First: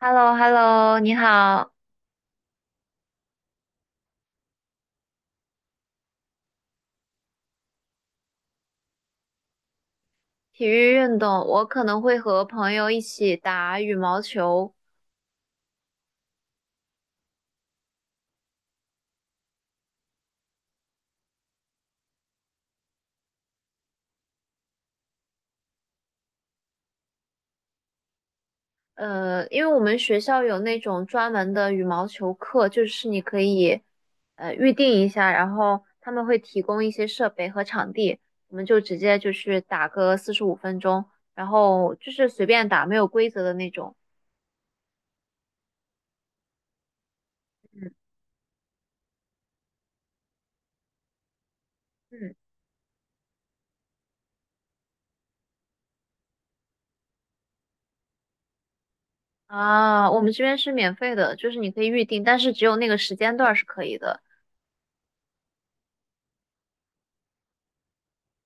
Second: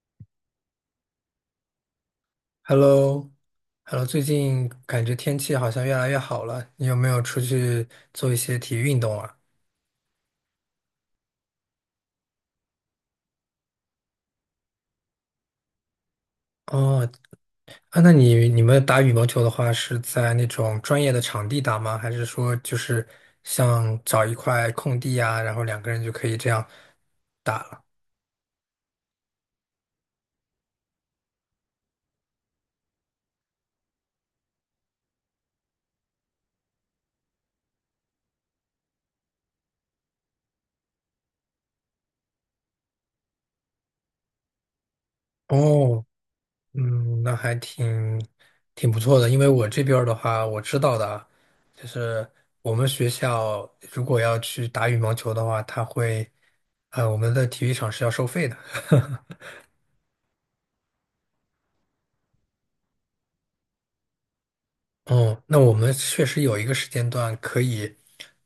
h e l l o h e l l o 你好。Hello,Hello,最近感觉天气好像越来越好了，你有没有出去做一些体育运动啊？体育运动，我可能会和朋友一起打羽毛球。哦，啊，那你们打羽毛球的话，是在那种专业的场地打吗？还是说就是像找一块空地啊，然后两个人就可以这样打了？因为我们学校有那种专门的羽毛球课，就是你可以预定一下，然后他们会提供一些设备和场地，我们就直接就是打个45分钟，然后就是随便打，没有规则的那种。哦，嗯，那还嗯挺不错的，因为我这边儿的话，我知道的啊，就是嗯。我们学校如果要去打羽毛球的话，它会，我们的体育场是要收费的。啊，我们这边是免费的，就是你可以预定，但是只有那个时间段儿是可以的。哦，那我们确实有一个时间段可以，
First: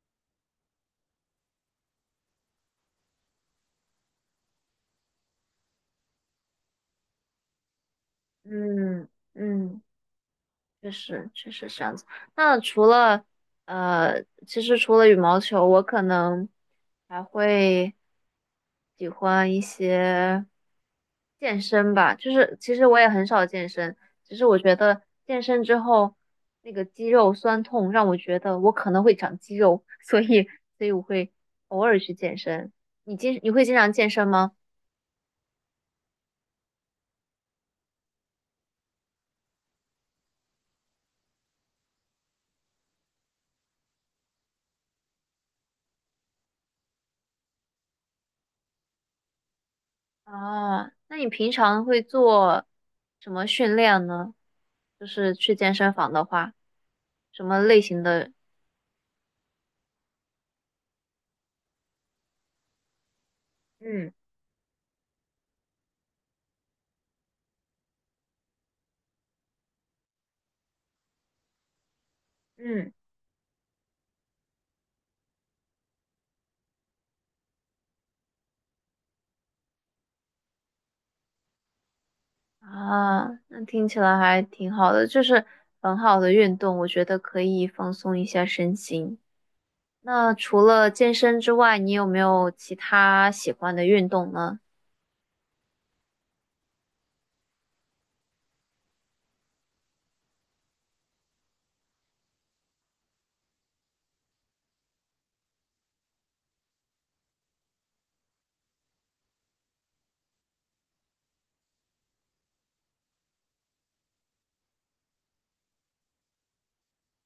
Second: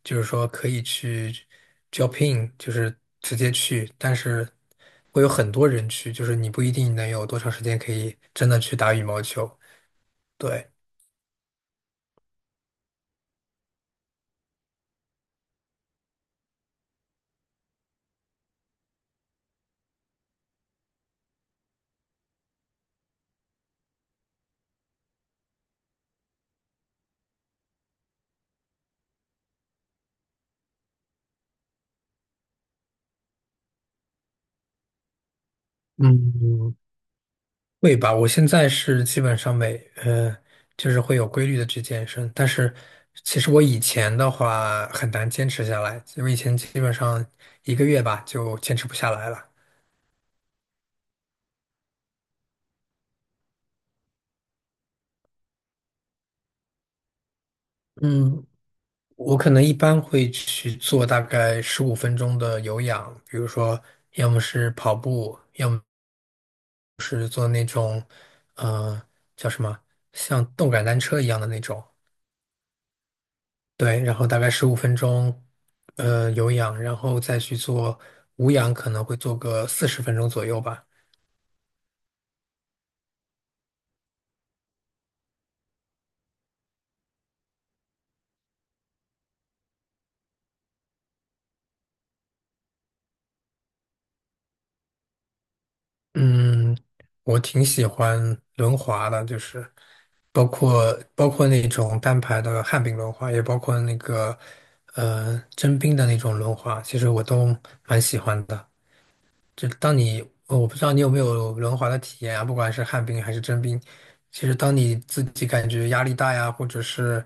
就是说可以去 Jopin，就是直接去，但是会有很多人去，就是你不一定能有多长时间可以真的去打羽嗯毛球。嗯。对。确实，确实是这样子。那除了呃，其实除了羽毛球，我可能还会喜欢一些健身吧。就是其实我也很少健身，只是我觉得健身之后那个肌肉酸痛让我觉得我可能会长肌肉，所以我会偶尔去健身。你会经常健身吗？嗯，会吧，我现在是基本上每就是会有规律的去健身，但是其实我以前的话很难坚持下来，我以前基本上1个月吧就坚持不下来了。啊，那你平常会做什么训练呢？就是去健身房的话，什么类型的？嗯，我可能一般会去做大概十五分钟的有氧，比如说嗯要么是跑步，要么是做那种呃叫什么像动感单车一样的那种。嗯。对，然后大概十五分钟，呃，有氧，然后再去做无氧，可能会做个40分钟左右吧。啊，那听起来还挺好的，就是很好的运动，我觉得可以放松一下身心。那除了健身之外，你有没有其他喜欢的运动呢？嗯，我挺喜欢轮滑的，就是包括那种单排的旱冰轮滑，也包括那个真冰的那种轮滑，其实我都蛮喜欢的。就是当你，我不知道你有没有轮滑的体验啊，不管是旱冰还是真冰，其实当你自己感觉压力大呀，或者是，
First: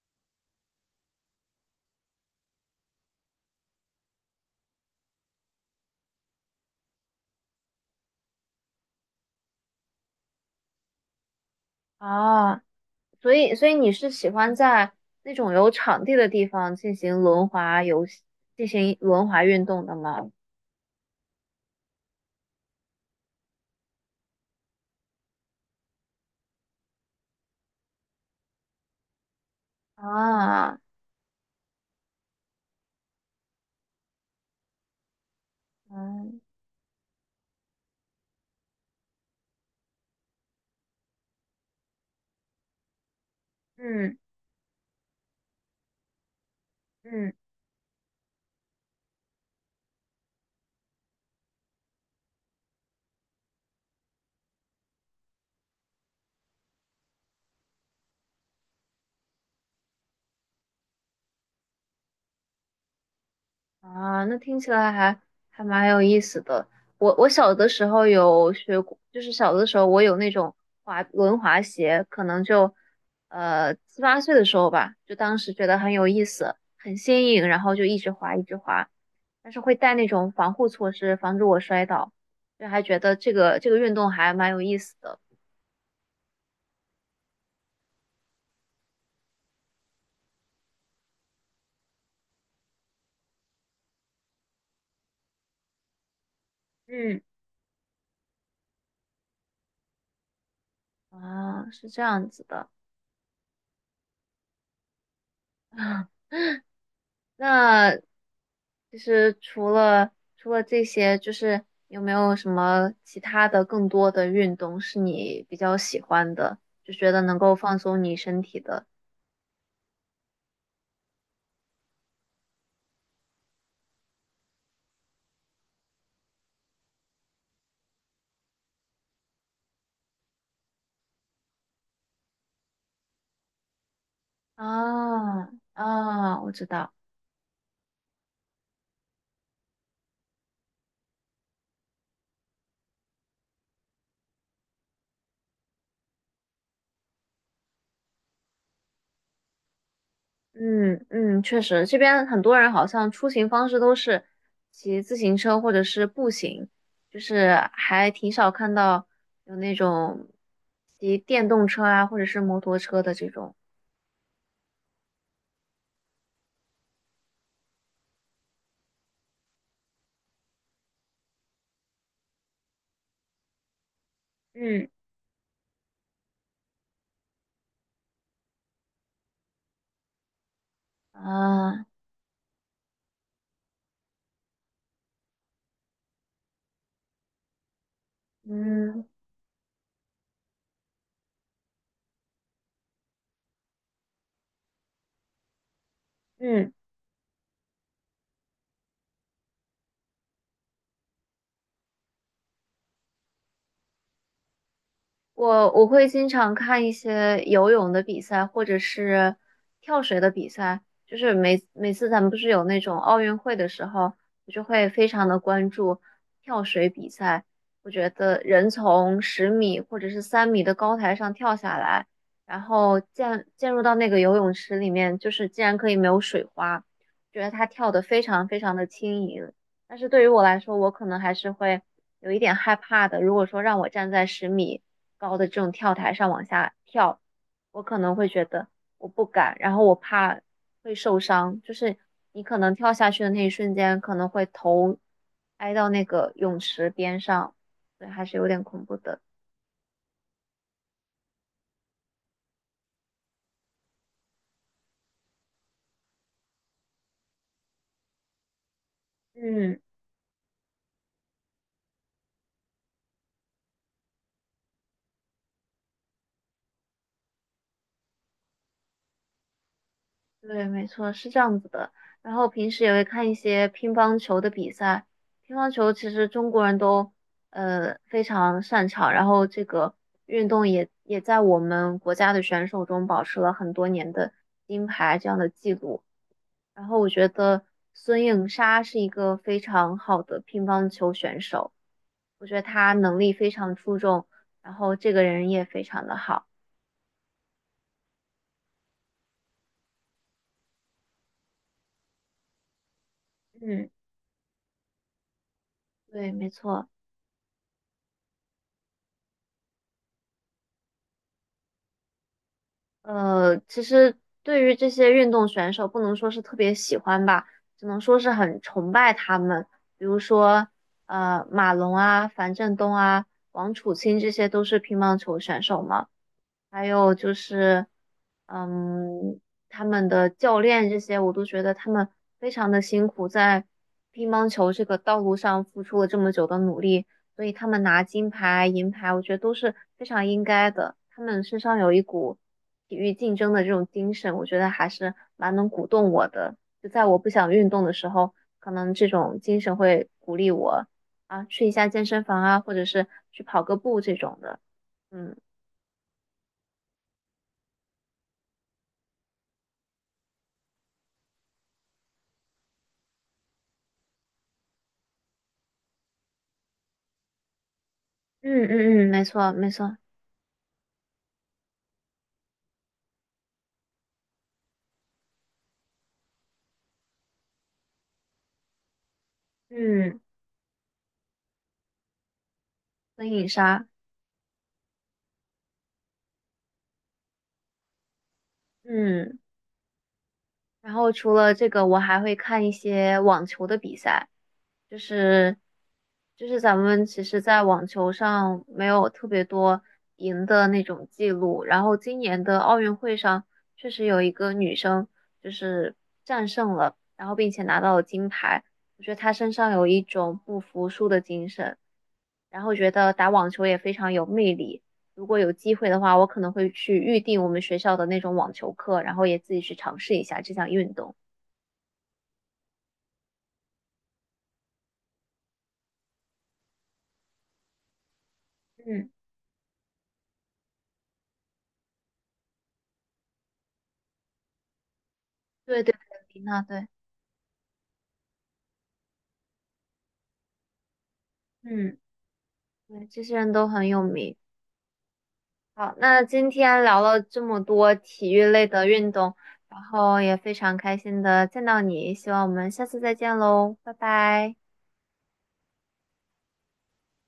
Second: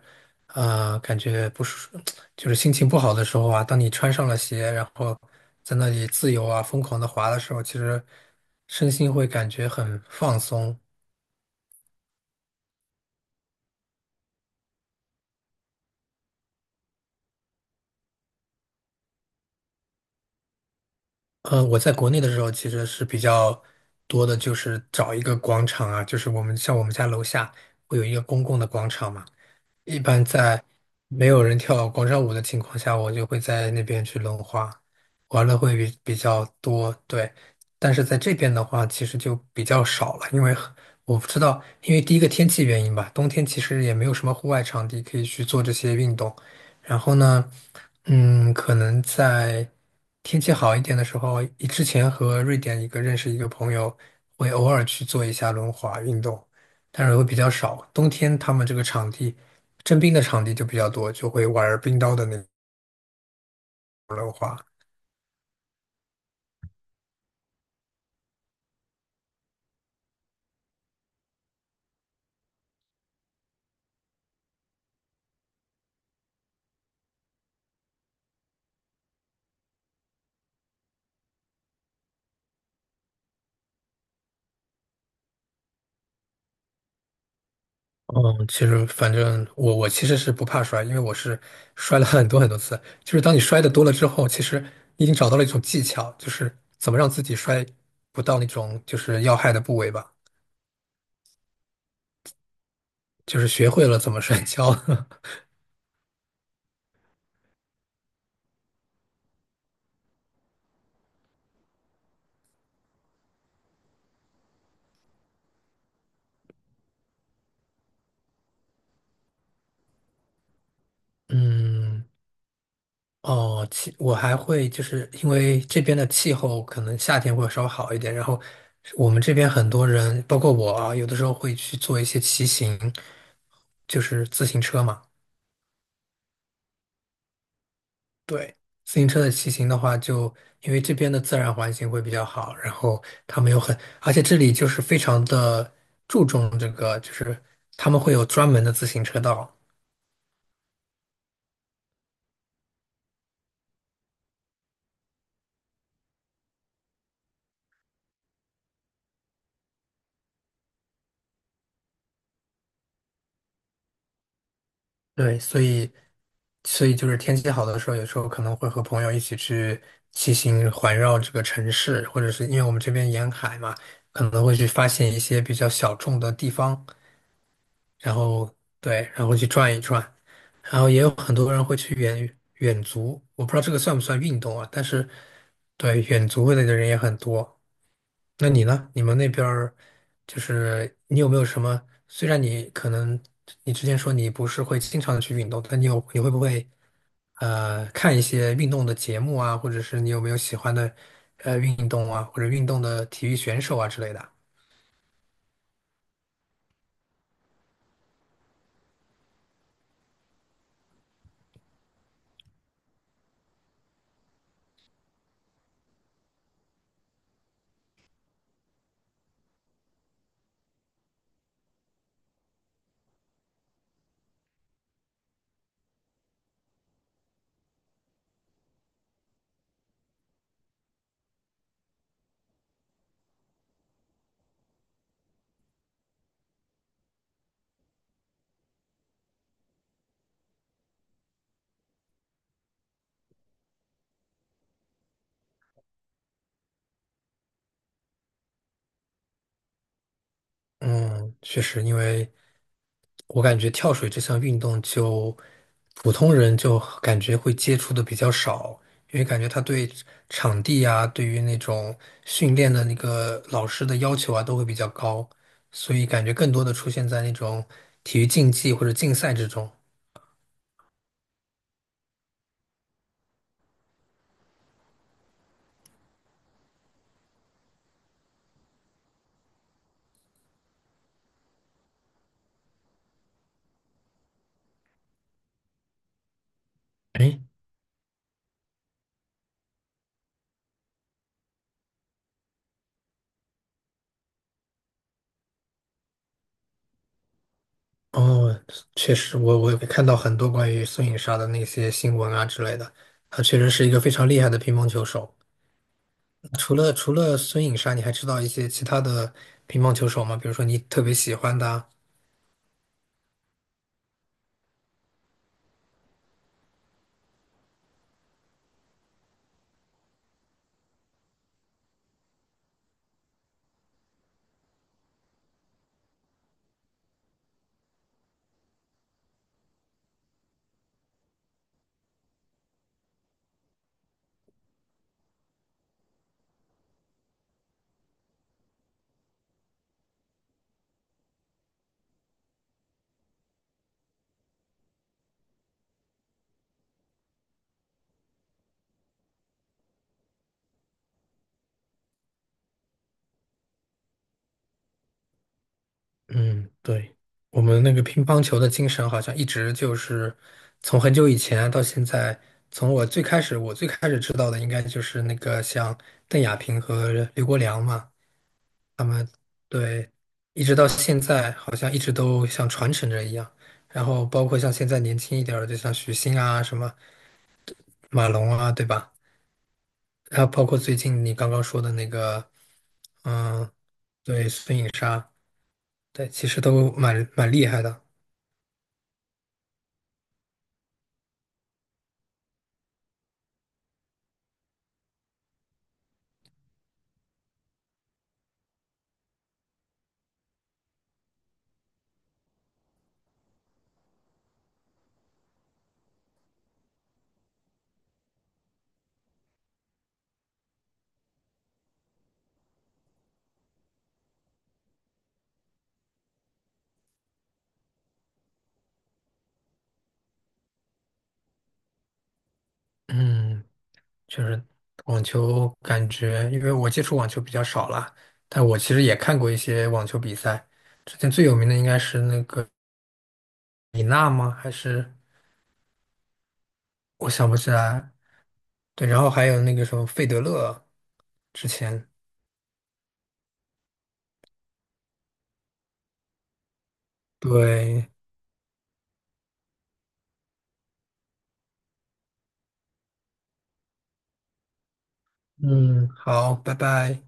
感觉不舒，就是心情不好的时候啊，当你穿上了鞋，然后在那里自由啊、疯狂的滑的时候，其实身心会感觉很放松。啊，所以你是喜欢在那种有场地的地方进行轮滑运动的吗？呃，我在国内的时候其实是比较多的，就是找一个广场啊，就是像我们家楼下会有一个公共的广场嘛。一般在啊，没有人跳广场舞的情况下，我就会在那边去轮滑，玩的会比比嗯较多，对。但是在这边的话，其实就比较少了，因为我不知道，因为第一个天气原因吧，冬天其实也没有嗯什么户外场地可以去做这些运动。然后嗯。呢，嗯，可能在天气好一点的时候，之前和瑞典认识一个朋友，会偶尔去做一下轮滑运动，但是会比较少。冬天他们这个场地。征兵的场地就比较多，就会玩冰刀的那。啊，那听起来还蛮有意思的。我小的时候有学过，就是小的时候我有那种滑轮滑鞋，可能就七八岁的时候吧，就当时觉得很有意思，很新颖，然后就一直滑一直滑，但是会带那种防护措施，防止我摔倒，就还觉得这个运动还蛮有意思的。嗯，其实反正我其实是不怕摔，因为我是摔了很多很多次。就是当你摔的多了之后，其实你已经找到了一种技巧，就是怎么让嗯。自己摔不到那种就是要害的部位吧，啊，是这样子的。就是学会了怎么摔跤。那其实除了这些，就是有没有什么其他的更多的运动是你比较喜欢的，就觉得能够放松你身体的？嗯，哦，我还会就是因为这边的气候可能夏天会稍微好一点，然后我们这边很多人，包括我啊，有的时候会去做一些骑行，就是自行车嘛。啊啊，我知道。对，自行车的骑行的话就，因为这边的自然环境会比较好，然后他们有很，而且这里就是非常的注重这个，就是他们会有专门的自行车道。嗯嗯，确实，这边很多人好像出行方式都是骑自行车或者是步行，就是还挺少看到有那种骑电动车啊或者是摩托车的这种。对，所以就是天气好的时候，有时候可能会和朋友一起去骑行环绕这个城市，或者是因为我们这边沿海嘛，可能会去嗯。发现一些比较小众的地方，然后对，然后去转一转，然后也有很多人会啊，去远足，我不知道这个算不算运动啊，但是对远足的人也很多。那你呢？你嗯。们那边儿就是你有没有什么？虽然你可能你之前说你不是会经常的去运动，但你会不会嗯，看一些运动的节目啊，或者是你有没有喜欢的运动啊，或者运动的体育选手啊之类的？我会经常看一些游泳的比赛，或者是跳水的比赛。就是每次咱们不是有那种奥运会的时候，我就会非常的关注跳水比赛。我觉得人从十米或者是3米的高台上跳下来，然后溅入到那个游泳池里面，就是竟然可以没有水花，觉得他跳得非常非常的轻盈。但是对于我来说，我可能还是会有一点害怕的。如果说让我站在十米高的这种跳台上往下跳，我可能会觉得我不敢，然后我怕会受伤。就是你可能跳下去的那一瞬间，可能会头挨到那个泳池边上，对，还是有点恐怖的。嗯，确实，因为我感觉跳水这项运动就普通人就感觉会接触的比较少，因为感觉他嗯。对场地啊，对于那种训练的那个老师的要求啊，都会比较高，所以感觉更多的出现在那种体育竞技或者竞赛之中。对，没错，是这样子的。然后平时也会看一些乒乓球的比赛，乒乓球其实中国人都非常擅长，然后这个运动也在我们国家的选手中保持了很多年的金牌这样的记录。然后我觉哎，得孙颖莎是一个非常好的乒乓球选手，我觉得她能力非常出众，然后这个人也非常的好。哦，确实我有看到很多关于孙颖莎的那些新闻啊之类的，她确实是嗯，一个非常厉害的乒乓球手。对，没除错。了除了孙颖莎，你还知道一些其他的乒乓球手吗？比如说你特别喜欢的啊。其实对于这些运动选手，不能说是特别喜欢吧，只能说是很崇拜他们。比如说，马龙啊、樊振东啊、王楚钦，这些都是乒乓球选手嘛。还有就是，嗯，他们的教练这些，我都觉得他们非常的辛苦，在乒乓球这个道路上付出了这么久的努力，所以他们拿金牌、银牌，我觉得都是非常应该的。他们身上有一股体育竞争的这种精神，我觉得还是蛮能鼓动我的。就在我不想运动的时候，可能这种精神会鼓励我啊，去一下健身房啊，或者是去跑个步这种的。嗯。嗯，对，我们那个乒乓球的精神好像一直就是从很久以前到现在，从我最开始知道的应该就是那个像邓亚萍和刘国梁嘛，嗯他嗯嗯，没们错没错。对，一直到现在好像一直都像传承着一样，然后包括像现在年轻一点儿的，就像许昕啊、什么马龙啊，对吧？嗯，还有包括最近你刚刚说的那个，灯影嗯，杀。对，孙颖莎，对，其实都蛮厉害的。嗯，然后除了这个，我还会看一些网球的比赛，就是就是咱们其实，在网球上没有特别多赢的那种记录，然后今年的奥运会上确实有一个女生就是战胜了，然后并且拿到了金牌，我觉得她身上有一种不服输的精神。然后觉得打网球也非常有魅力。如果有机会的话，我可能会去预定我们学校的那种网球课，然后也自己去尝试一下这项运动。嗯，确实，网球感觉，因为我接触网球比较少了，但我其实嗯，也看过一些网球比赛。之前最有名的应该是那个李娜吗？还是对对对，那对。我想不起来。对，然后还有那个什么费德勒，之嗯，前。对，这些人都很有名。好，那今天聊了这么多对，体育类的运动，然后也非常开心的见到你，希望我们下次再见喽，拜拜。嗯，好，拜拜。